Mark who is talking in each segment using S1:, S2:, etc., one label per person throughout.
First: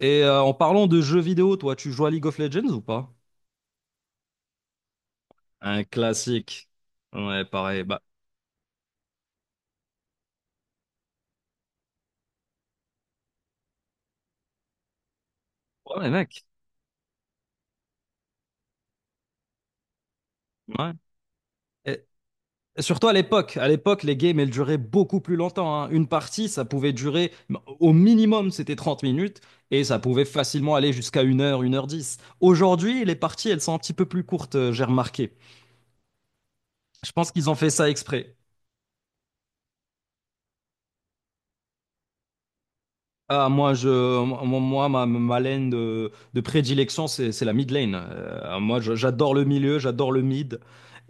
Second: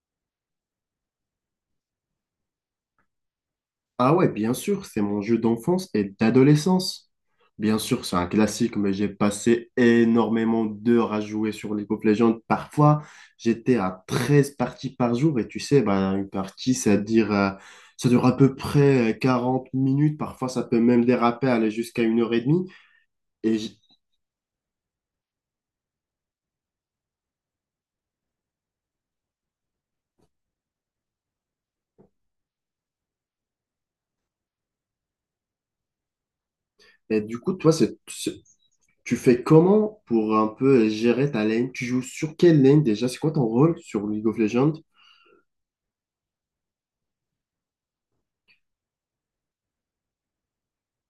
S1: Et en parlant de jeux vidéo, toi, tu joues à League of Legends ou pas?
S2: Ah ouais, bien sûr, c'est mon jeu
S1: Un
S2: d'enfance et
S1: classique.
S2: d'adolescence.
S1: Ouais,
S2: Bien
S1: pareil. Bah,
S2: sûr, c'est un classique, mais j'ai passé énormément d'heures à jouer sur League of Legends. Parfois, j'étais à 13 parties par jour et tu sais,
S1: ouais,
S2: bah, une
S1: mec.
S2: partie, ça dure à peu près 40 minutes. Parfois, ça peut
S1: Ouais.
S2: même déraper, aller
S1: Et,
S2: jusqu'à une heure et demie.
S1: et surtout à l'époque.
S2: Et,
S1: À
S2: j-
S1: l'époque, les games, elles duraient beaucoup plus longtemps, hein. Une partie, ça pouvait durer, au minimum, c'était 30 minutes. Et ça pouvait facilement aller jusqu'à 1 heure, 1 heure 10. Aujourd'hui, les parties, elles sont un petit peu plus courtes, j'ai remarqué. Je
S2: et
S1: pense
S2: du
S1: qu'ils ont
S2: coup,
S1: fait
S2: toi,
S1: ça exprès.
S2: tu fais comment pour un peu gérer ta lane? Tu joues sur quelle lane déjà? C'est quoi ton
S1: Ah, moi,
S2: rôle
S1: je,
S2: sur League of
S1: mo-
S2: Legends?
S1: moi ma lane de prédilection, c'est la mid lane. Moi, j'adore le milieu, j'adore le mid.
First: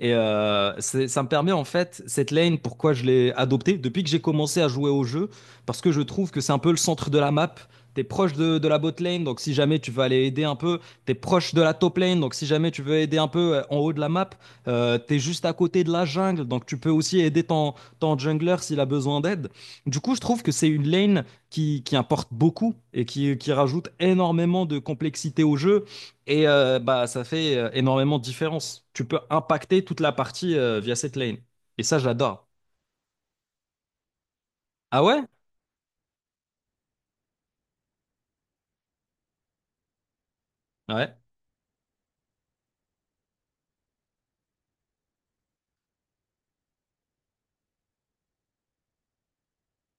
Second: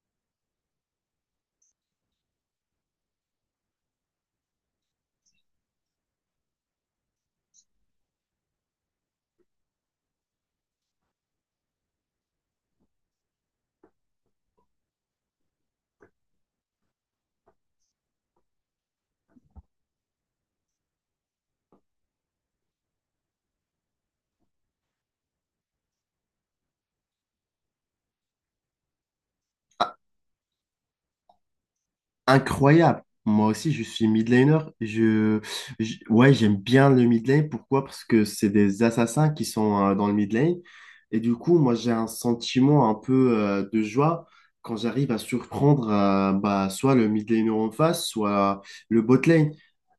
S1: Et ça me permet, en fait, cette lane, pourquoi je l'ai adoptée depuis que j'ai commencé à jouer au jeu, parce que je trouve que c'est un peu le centre de la map. T'es proche de la bot lane, donc si jamais tu veux aller aider un peu, t'es proche de la top lane, donc si jamais tu veux aider un peu en haut de la map, t'es juste à côté de la jungle, donc tu peux aussi aider ton jungler s'il a besoin d'aide. Du coup, je trouve que c'est une lane qui importe beaucoup et qui rajoute énormément de complexité au jeu. Et bah, ça fait énormément de différence. Tu peux impacter toute la partie via cette lane. Et ça, j'adore.
S2: Incroyable. Moi aussi, je suis mid laner.
S1: Ah ouais?
S2: Ouais, j'aime bien le mid lane. Pourquoi? Parce que c'est des assassins qui sont dans le mid lane.
S1: Ouais,
S2: Et du coup, moi, j'ai un sentiment un peu de joie quand j'arrive à surprendre bah, soit le mid laner en face, soit le bot lane.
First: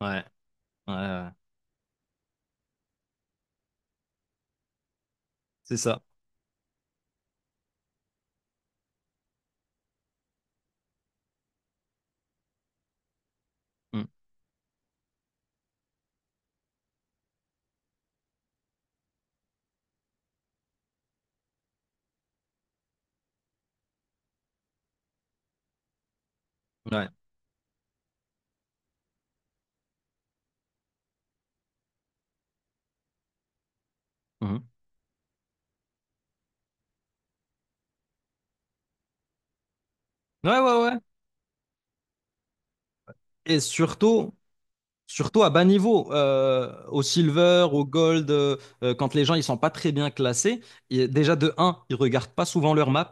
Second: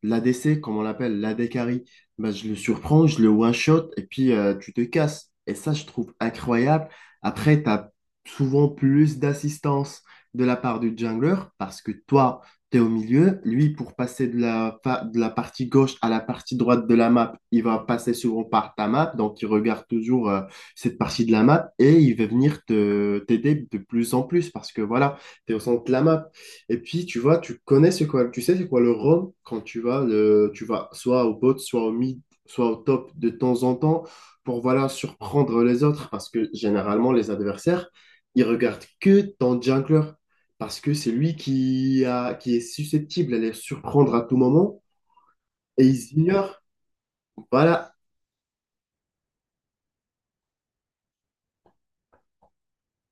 S1: ouais,
S2: L'ADC, comme on
S1: ouais, ouais,
S2: l'appelle,
S1: ouais.
S2: l'AD carry. Bah, je le surprends, je le one-shot et puis tu te casses. Et ça,
S1: C'est
S2: je
S1: ça.
S2: trouve incroyable. Après, tu as souvent plus d'assistance de la part du jungler parce que toi, tu es au milieu. Lui, pour
S1: Mm.
S2: passer de la partie gauche à la partie droite de la map, il va passer souvent par ta map. Donc, il regarde toujours cette partie de la map et il va venir t'aider de plus en plus parce que voilà, tu es au centre de la map. Et puis,
S1: Ouais.
S2: tu vois, tu connais ce quoi, tu sais c'est quoi le roam quand tu vas soit au bot, soit au mid, soit au top de temps en temps pour
S1: Mhm.
S2: voilà, surprendre les autres parce que généralement, les adversaires, ils regardent que ton jungler
S1: Ouais,
S2: parce
S1: ouais,
S2: que
S1: ouais.
S2: c'est lui qui est susceptible à les
S1: Et
S2: surprendre à
S1: surtout,
S2: tout moment
S1: surtout à bas
S2: et
S1: niveau,
S2: ils ignorent.
S1: au silver, au
S2: Voilà.
S1: gold, quand les gens ils sont pas très bien classés, et déjà de un ils regardent pas souvent leur map.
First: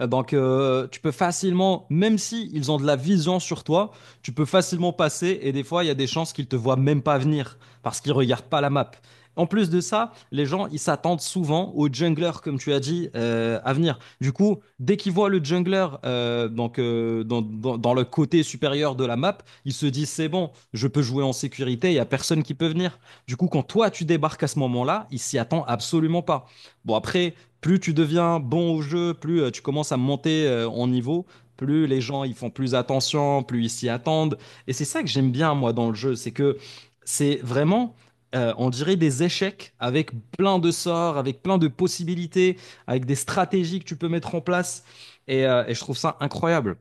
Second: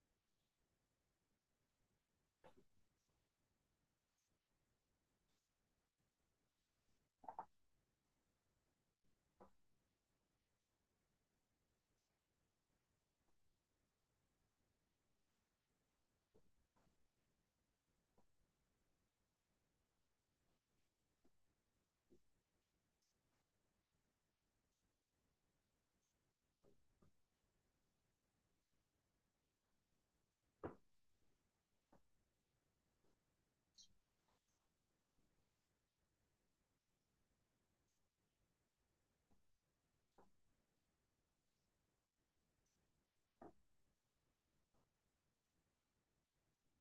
S1: Donc tu peux facilement, même si ils ont de la vision sur toi, tu peux facilement passer et des fois il y a des chances qu'ils te voient même pas venir parce qu'ils regardent pas la map. En plus de ça, les gens ils s'attendent souvent aux junglers comme tu as dit à venir. Du coup, dès qu'ils voient le jungler dans le côté supérieur de la map, ils se disent, c'est bon, je peux jouer en sécurité, il n'y a personne qui peut venir. Du coup, quand toi, tu débarques à ce moment-là, il s'y attend absolument pas. Bon, après, plus tu deviens bon au jeu, plus tu commences à monter en niveau, plus les gens ils font plus attention, plus ils s'y attendent. Et c'est ça que j'aime bien, moi, dans le jeu, c'est que c'est vraiment, on dirait des échecs avec plein de sorts, avec plein de possibilités, avec des stratégies que tu peux mettre en place. Et je trouve ça incroyable.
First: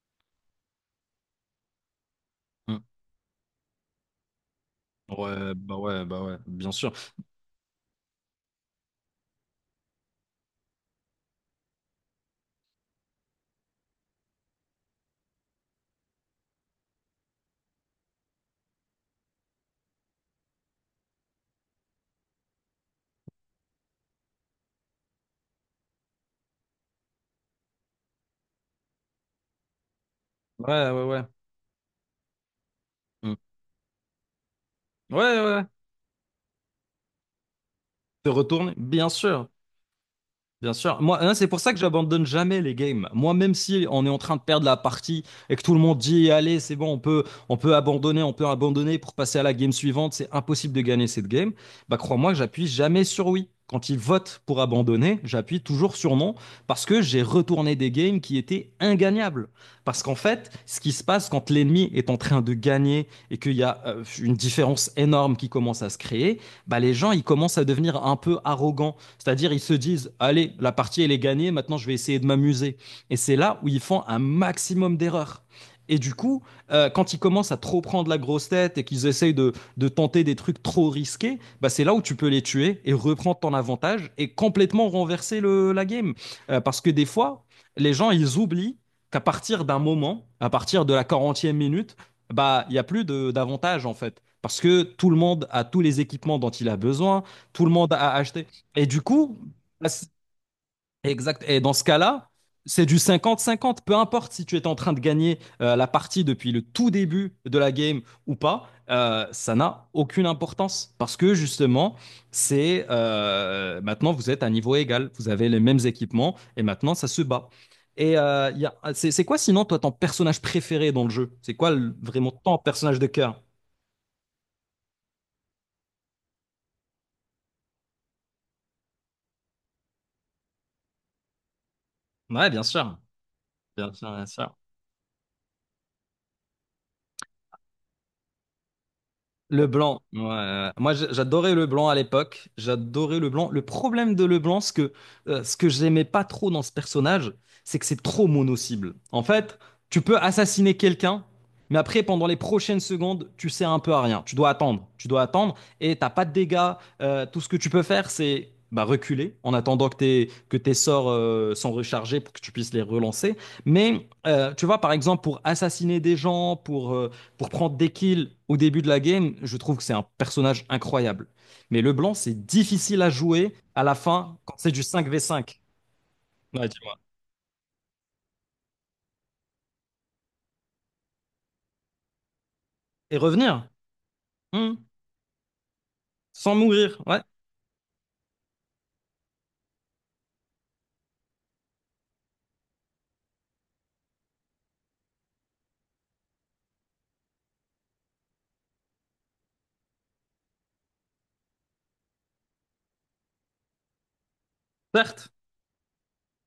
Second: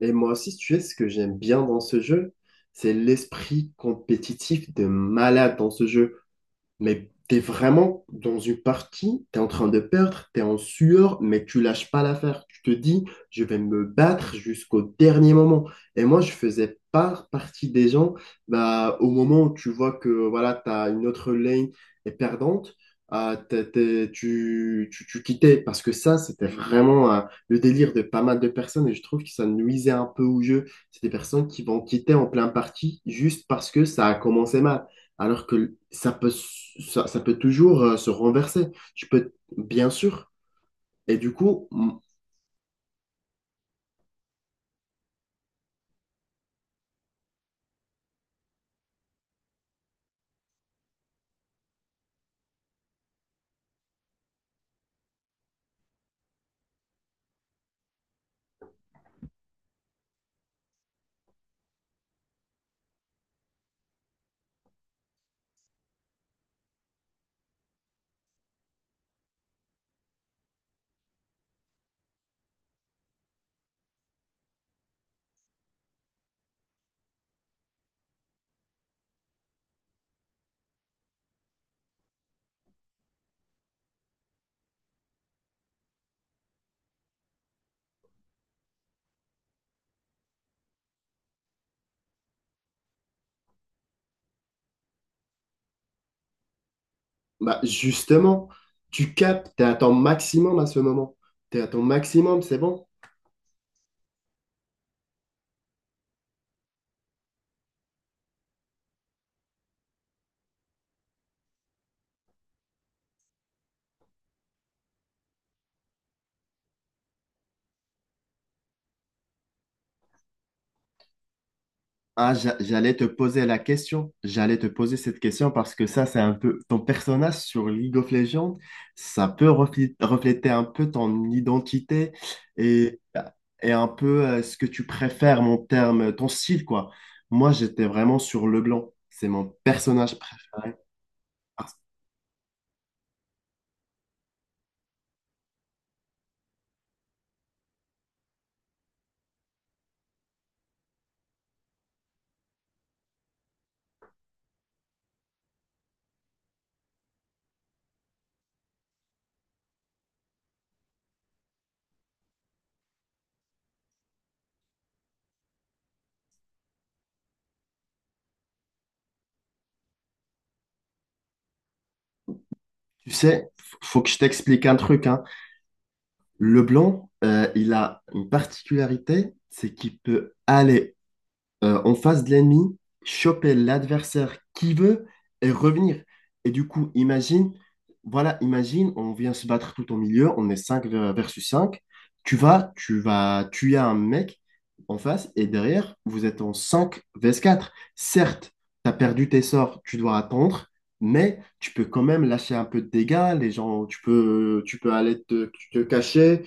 S2: Et moi aussi, si tu sais, ce que j'aime bien dans ce jeu,
S1: Mm.
S2: c'est l'esprit compétitif de
S1: Ouais,
S2: malade dans
S1: bah
S2: ce
S1: ouais,
S2: jeu.
S1: bah ouais, bien sûr.
S2: Mais t'es vraiment dans une partie, t'es en train de perdre, t'es en sueur, mais tu lâches pas l'affaire. Tu te dis, je vais me battre jusqu'au dernier moment. Et moi, je faisais pas partie des gens, bah, au moment où tu vois que voilà, t'as une autre lane est perdante, ah, tu quittais. Parce que ça, c'était vraiment le délire de pas mal de personnes et je trouve que ça nuisait un peu au jeu.
S1: Ouais,
S2: C'est
S1: ouais,
S2: des
S1: ouais.
S2: personnes qui vont quitter en plein parti
S1: Mm.
S2: juste parce que ça a commencé mal.
S1: Ouais, ouais,
S2: Alors
S1: ouais.
S2: que ça peut toujours se
S1: Te
S2: renverser.
S1: retourne,
S2: Tu
S1: bien
S2: peux,
S1: sûr.
S2: bien sûr.
S1: Bien sûr.
S2: Et
S1: Moi,
S2: du
S1: hein, c'est pour
S2: coup,
S1: ça que j'abandonne jamais les games. Moi, même si on est en train de perdre la partie et que tout le monde dit, allez, c'est bon, on peut abandonner pour passer à la game suivante, c'est impossible de gagner cette game. Bah, crois-moi que j'appuie jamais sur oui. Quand ils votent pour abandonner, j'appuie toujours sur non parce que j'ai retourné des games qui étaient ingagnables. Parce qu'en fait, ce qui se passe quand l'ennemi est en train de gagner et qu'il y a une différence énorme qui commence à se créer, bah, les gens, ils commencent à devenir un peu arrogants, c'est-à-dire, ils se disent, allez, la partie, elle est gagnée, maintenant, je vais essayer de m'amuser. Et c'est là où ils font un maximum d'erreurs. Et du coup, quand ils commencent à trop prendre la grosse tête et qu'ils essayent de tenter des trucs trop risqués, bah c'est là où tu peux les tuer et reprendre ton avantage et complètement renverser la game. Parce que des fois, les gens, ils oublient qu'à partir d'un moment, à partir de la 40e minute, bah il n'y a plus d'avantage, en fait. Parce que tout le monde a tous les équipements dont il a besoin,
S2: bah,
S1: tout le monde a acheté.
S2: justement,
S1: Et du
S2: tu
S1: coup,
S2: captes, tu es à
S1: bah,
S2: ton maximum à ce moment.
S1: exact.
S2: Tu
S1: Et
S2: es à
S1: dans
S2: ton
S1: ce cas-là,
S2: maximum, c'est
S1: c'est
S2: bon.
S1: du 50-50. Peu importe si tu es en train de gagner la partie depuis le tout début de la game ou pas, ça n'a aucune importance. Parce que justement, c'est maintenant vous êtes à niveau égal. Vous avez les mêmes équipements et maintenant ça se bat. Et il y a- c'est quoi sinon toi ton personnage préféré dans le jeu? C'est quoi vraiment
S2: Ah,
S1: ton
S2: j'allais
S1: personnage
S2: te
S1: de cœur?
S2: poser la question. J'allais te poser cette question parce que ça, c'est un peu ton personnage sur League of Legends, ça peut refléter un peu ton identité
S1: Ouais, bien sûr.
S2: et, et un
S1: Bien sûr, bien
S2: peu
S1: sûr.
S2: ce que tu préfères, mon terme, ton style, quoi. Moi, j'étais vraiment sur Leblanc. C'est mon
S1: Le blanc,
S2: personnage
S1: ouais, ouais.
S2: préféré.
S1: Moi j'adorais le
S2: Parce que,
S1: blanc à l'époque, j'adorais le blanc. Le problème de le blanc, ce que j'aimais pas trop dans ce personnage, c'est que c'est trop mono-cible. En fait, tu peux assassiner quelqu'un, mais après, pendant les prochaines secondes, tu sers un peu à rien. Tu dois attendre et t'as pas de dégâts. Tout ce que tu peux faire, c'est bah, reculer en attendant que tes sorts sont rechargés pour que tu puisses les relancer. Mais tu vois, par exemple, pour assassiner des gens, pour prendre des kills au début de la game, je trouve que c'est un personnage incroyable. Mais Leblanc, c'est difficile à
S2: tu sais,
S1: jouer à la
S2: faut que je
S1: fin quand
S2: t'explique
S1: c'est
S2: un
S1: du
S2: truc,
S1: cinq v
S2: hein.
S1: cinq, Ouais, dis-moi.
S2: Leblanc, il a une particularité, c'est qu'il peut aller en face de l'ennemi,
S1: Et
S2: choper
S1: revenir,
S2: l'adversaire qui
S1: hmm,
S2: veut et revenir. Et
S1: sans
S2: du coup,
S1: mourir, ouais,
S2: imagine, voilà, imagine, on vient se battre tout au milieu, on est 5 versus cinq. Tu vas tuer un mec en face et derrière, vous êtes en 5 vs quatre. Certes, tu as perdu tes sorts, tu dois attendre. Mais tu peux quand même lâcher un peu de dégâts, les gens, tu peux aller
S1: certes,
S2: te cacher.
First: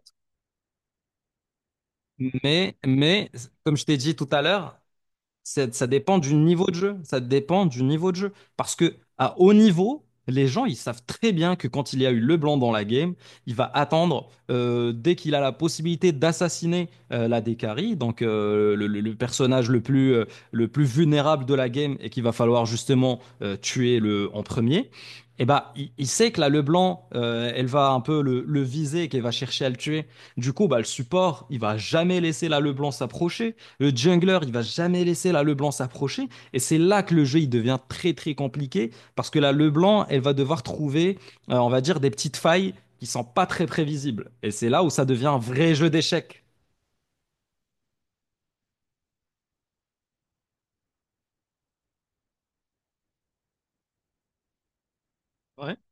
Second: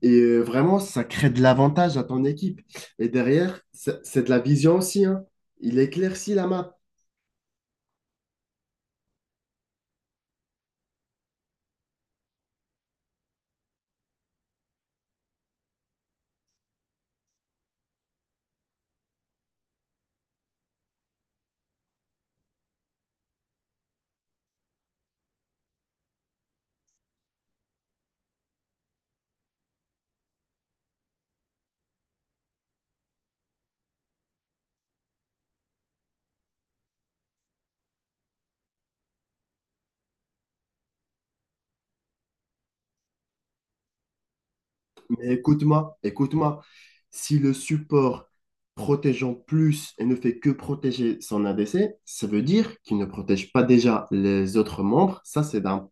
S2: Et vraiment, ça crée de l'avantage à ton équipe.
S1: Mais,
S2: Et
S1: mais
S2: derrière,
S1: comme je t'ai
S2: c'est
S1: dit
S2: c'est
S1: tout
S2: de la
S1: à
S2: vision
S1: l'heure,
S2: aussi, hein. Il
S1: Ça dépend du
S2: éclaircit la
S1: niveau de
S2: map.
S1: jeu. Ça dépend du niveau de jeu. Parce que à haut niveau, les gens, ils savent très bien que quand il y a eu LeBlanc dans la game, il va attendre dès qu'il a la possibilité d'assassiner la Dekari, donc le personnage le plus le plus vulnérable de la game et qu'il va falloir justement tuer le, en premier. Et bah, il sait que la LeBlanc, elle va un peu le viser, qu'elle va chercher à le tuer. Du coup, bah, le support, il va jamais laisser la LeBlanc s'approcher. Le jungler, il va jamais laisser la LeBlanc s'approcher. Et c'est là que le jeu, il devient très, très compliqué. Parce que la LeBlanc, elle va devoir trouver, on va dire, des petites failles qui sont pas très prévisibles. Et c'est là où ça devient
S2: Mais
S1: un vrai jeu
S2: écoute-moi,
S1: d'échecs.
S2: écoute-moi. Si le support protège en plus et ne fait que protéger son ADC, ça veut dire qu'il ne protège pas déjà les autres membres. Ça, c'est
S1: Ouais.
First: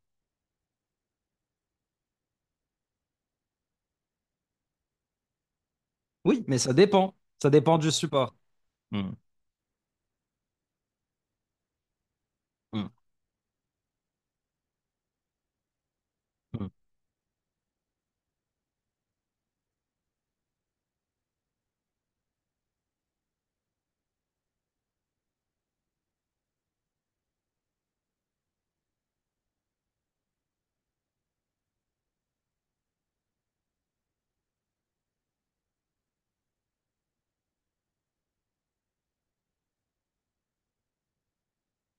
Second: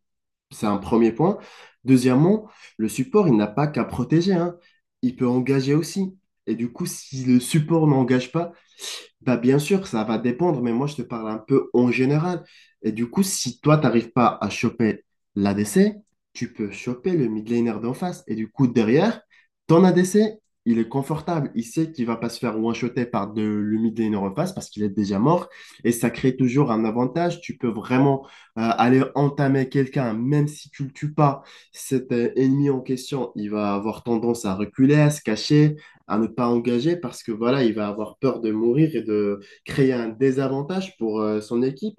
S2: c'est un premier point. Deuxièmement, le support, il n'a pas qu'à protéger, hein. Il peut engager aussi.
S1: Oui,
S2: Et
S1: mais
S2: du
S1: ça
S2: coup,
S1: dépend.
S2: si le
S1: Ça dépend
S2: support
S1: du
S2: n'engage
S1: support.
S2: pas,
S1: Hmm.
S2: bah, bien sûr, ça va dépendre, mais moi, je te parle un peu en général. Et du coup, si toi, t'arrives pas à choper l'ADC, tu peux choper le mid laner d'en face. Et du coup, derrière, ton ADC, il est confortable. Il sait qu'il va pas se faire one-shotter par le mid laner en face parce qu'il est déjà mort. Et ça crée toujours un avantage. Tu peux vraiment aller entamer quelqu'un, même si tu le tues pas. Cet ennemi en question, il va avoir tendance à reculer, à se cacher à ne pas engager parce que voilà, il va avoir peur de mourir et de créer un désavantage pour son équipe.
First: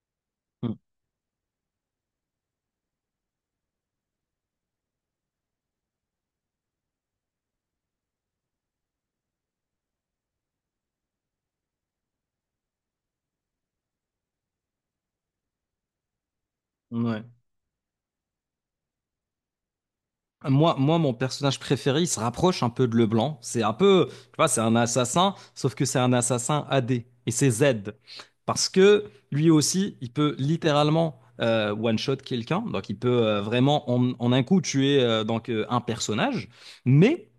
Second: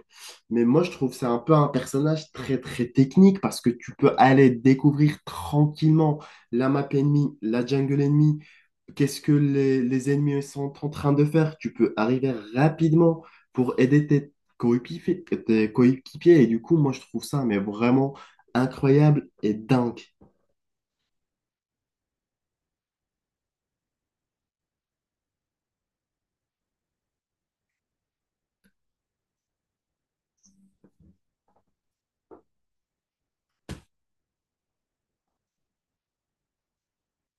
S2: Mais
S1: Hmm.
S2: moi, je trouve c'est un peu un personnage très très technique parce que tu peux aller découvrir tranquillement la map ennemie, la jungle ennemie, qu'est-ce que les ennemis sont en train de faire. Tu peux arriver rapidement pour aider tes coéquipiers. Et du coup, moi, je
S1: Ouais.
S2: trouve ça mais vraiment incroyable et dingue.
S1: Moi, mon personnage préféré, il se rapproche un peu de Leblanc. C'est un peu, tu vois, c'est un assassin, sauf que c'est un assassin AD. Et c'est Z. Parce que lui aussi, il peut littéralement one-shot quelqu'un. Donc, il peut vraiment, en un coup, tuer un personnage. Mais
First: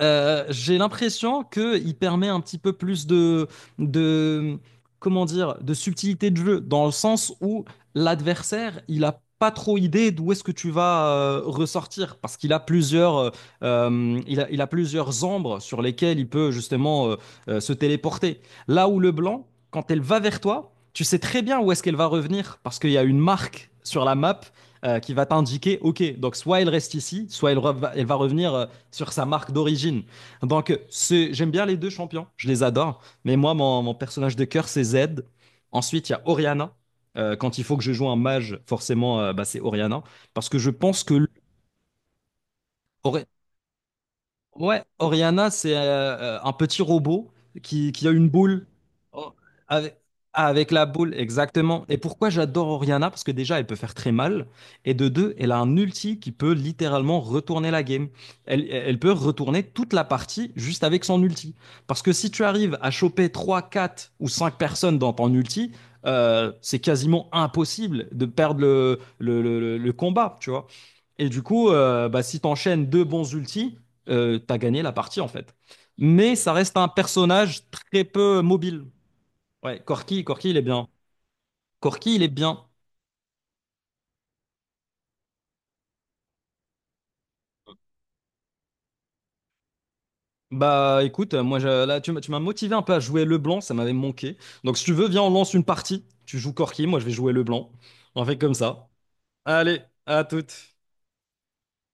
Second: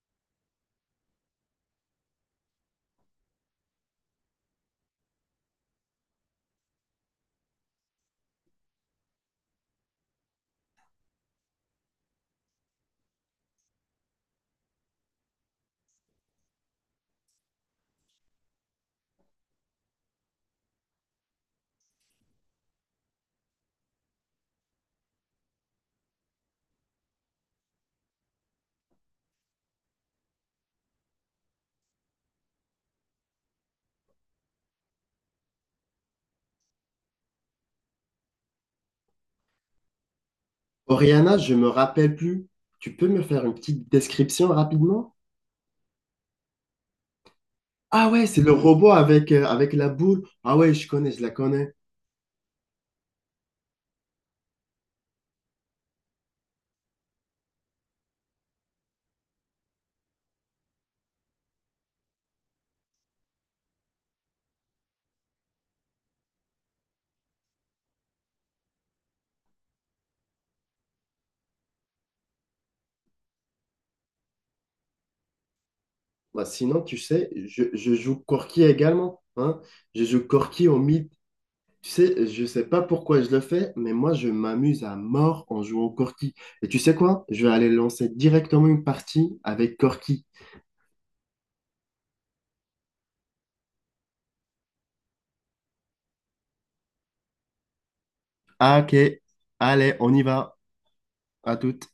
S1: j'ai l'impression qu'il permet un petit peu plus de, comment dire, de subtilité de jeu, dans le sens où l'adversaire, il a pas trop idée d'où est-ce que tu vas ressortir, parce qu'il a plusieurs, il a plusieurs ombres sur lesquelles il peut justement se téléporter. Là où le blanc, quand elle va vers toi, tu sais très bien où est-ce qu'elle va revenir, parce qu'il y a une marque sur la map qui va t'indiquer, ok, donc soit elle reste ici, soit elle va revenir sur sa marque d'origine. Donc, j'aime bien les deux champions, je les adore. Mais moi, mon personnage de cœur, c'est Zed. Ensuite, il y a Orianna. Quand il faut que je joue un mage, forcément, bah, c'est Orianna. Parce que je pense que.
S2: Oriana, je me rappelle plus. Tu peux me faire une petite description
S1: Ouais,
S2: rapidement?
S1: Oriana, c'est un petit robot qui
S2: Ah
S1: a
S2: ouais,
S1: une
S2: c'est le
S1: boule.
S2: robot avec,
S1: Oh,
S2: euh, avec la
S1: Avec,
S2: boule. Ah
S1: avec
S2: ouais,
S1: la
S2: je connais,
S1: boule,
S2: je la connais.
S1: exactement. Et pourquoi j'adore Oriana? Parce que déjà, elle peut faire très mal. Et de deux, elle a un ulti qui peut littéralement retourner la game. Elle peut retourner toute la partie juste avec son ulti. Parce que si tu arrives à choper 3, 4 ou 5 personnes dans ton ulti, c'est quasiment impossible de perdre le combat, tu vois. Et du coup, bah, si tu enchaînes deux bons ultis, t'as gagné la partie, en fait. Mais
S2: Bah,
S1: ça reste
S2: sinon,
S1: un
S2: tu sais,
S1: personnage
S2: je
S1: très
S2: joue
S1: peu
S2: Corki
S1: mobile.
S2: également. Hein?
S1: Ouais,
S2: Je
S1: Corky,
S2: joue
S1: Corky, il est
S2: Corki au
S1: bien.
S2: mythe. Tu
S1: Corky, il
S2: sais,
S1: est
S2: je
S1: bien.
S2: sais pas pourquoi je le fais, mais moi, je m'amuse à mort en jouant au Corki. Et tu sais quoi? Je vais aller lancer directement une partie avec Corki.
S1: Bah écoute, moi là tu m'as motivé un peu à jouer Leblanc, ça m'avait manqué. Donc si tu veux, viens, on lance une partie. Tu joues Corky, moi je vais jouer Leblanc. On fait comme
S2: Ah,
S1: ça.
S2: ok.
S1: Allez,
S2: Allez, on y
S1: à
S2: va.
S1: toutes.
S2: À toute.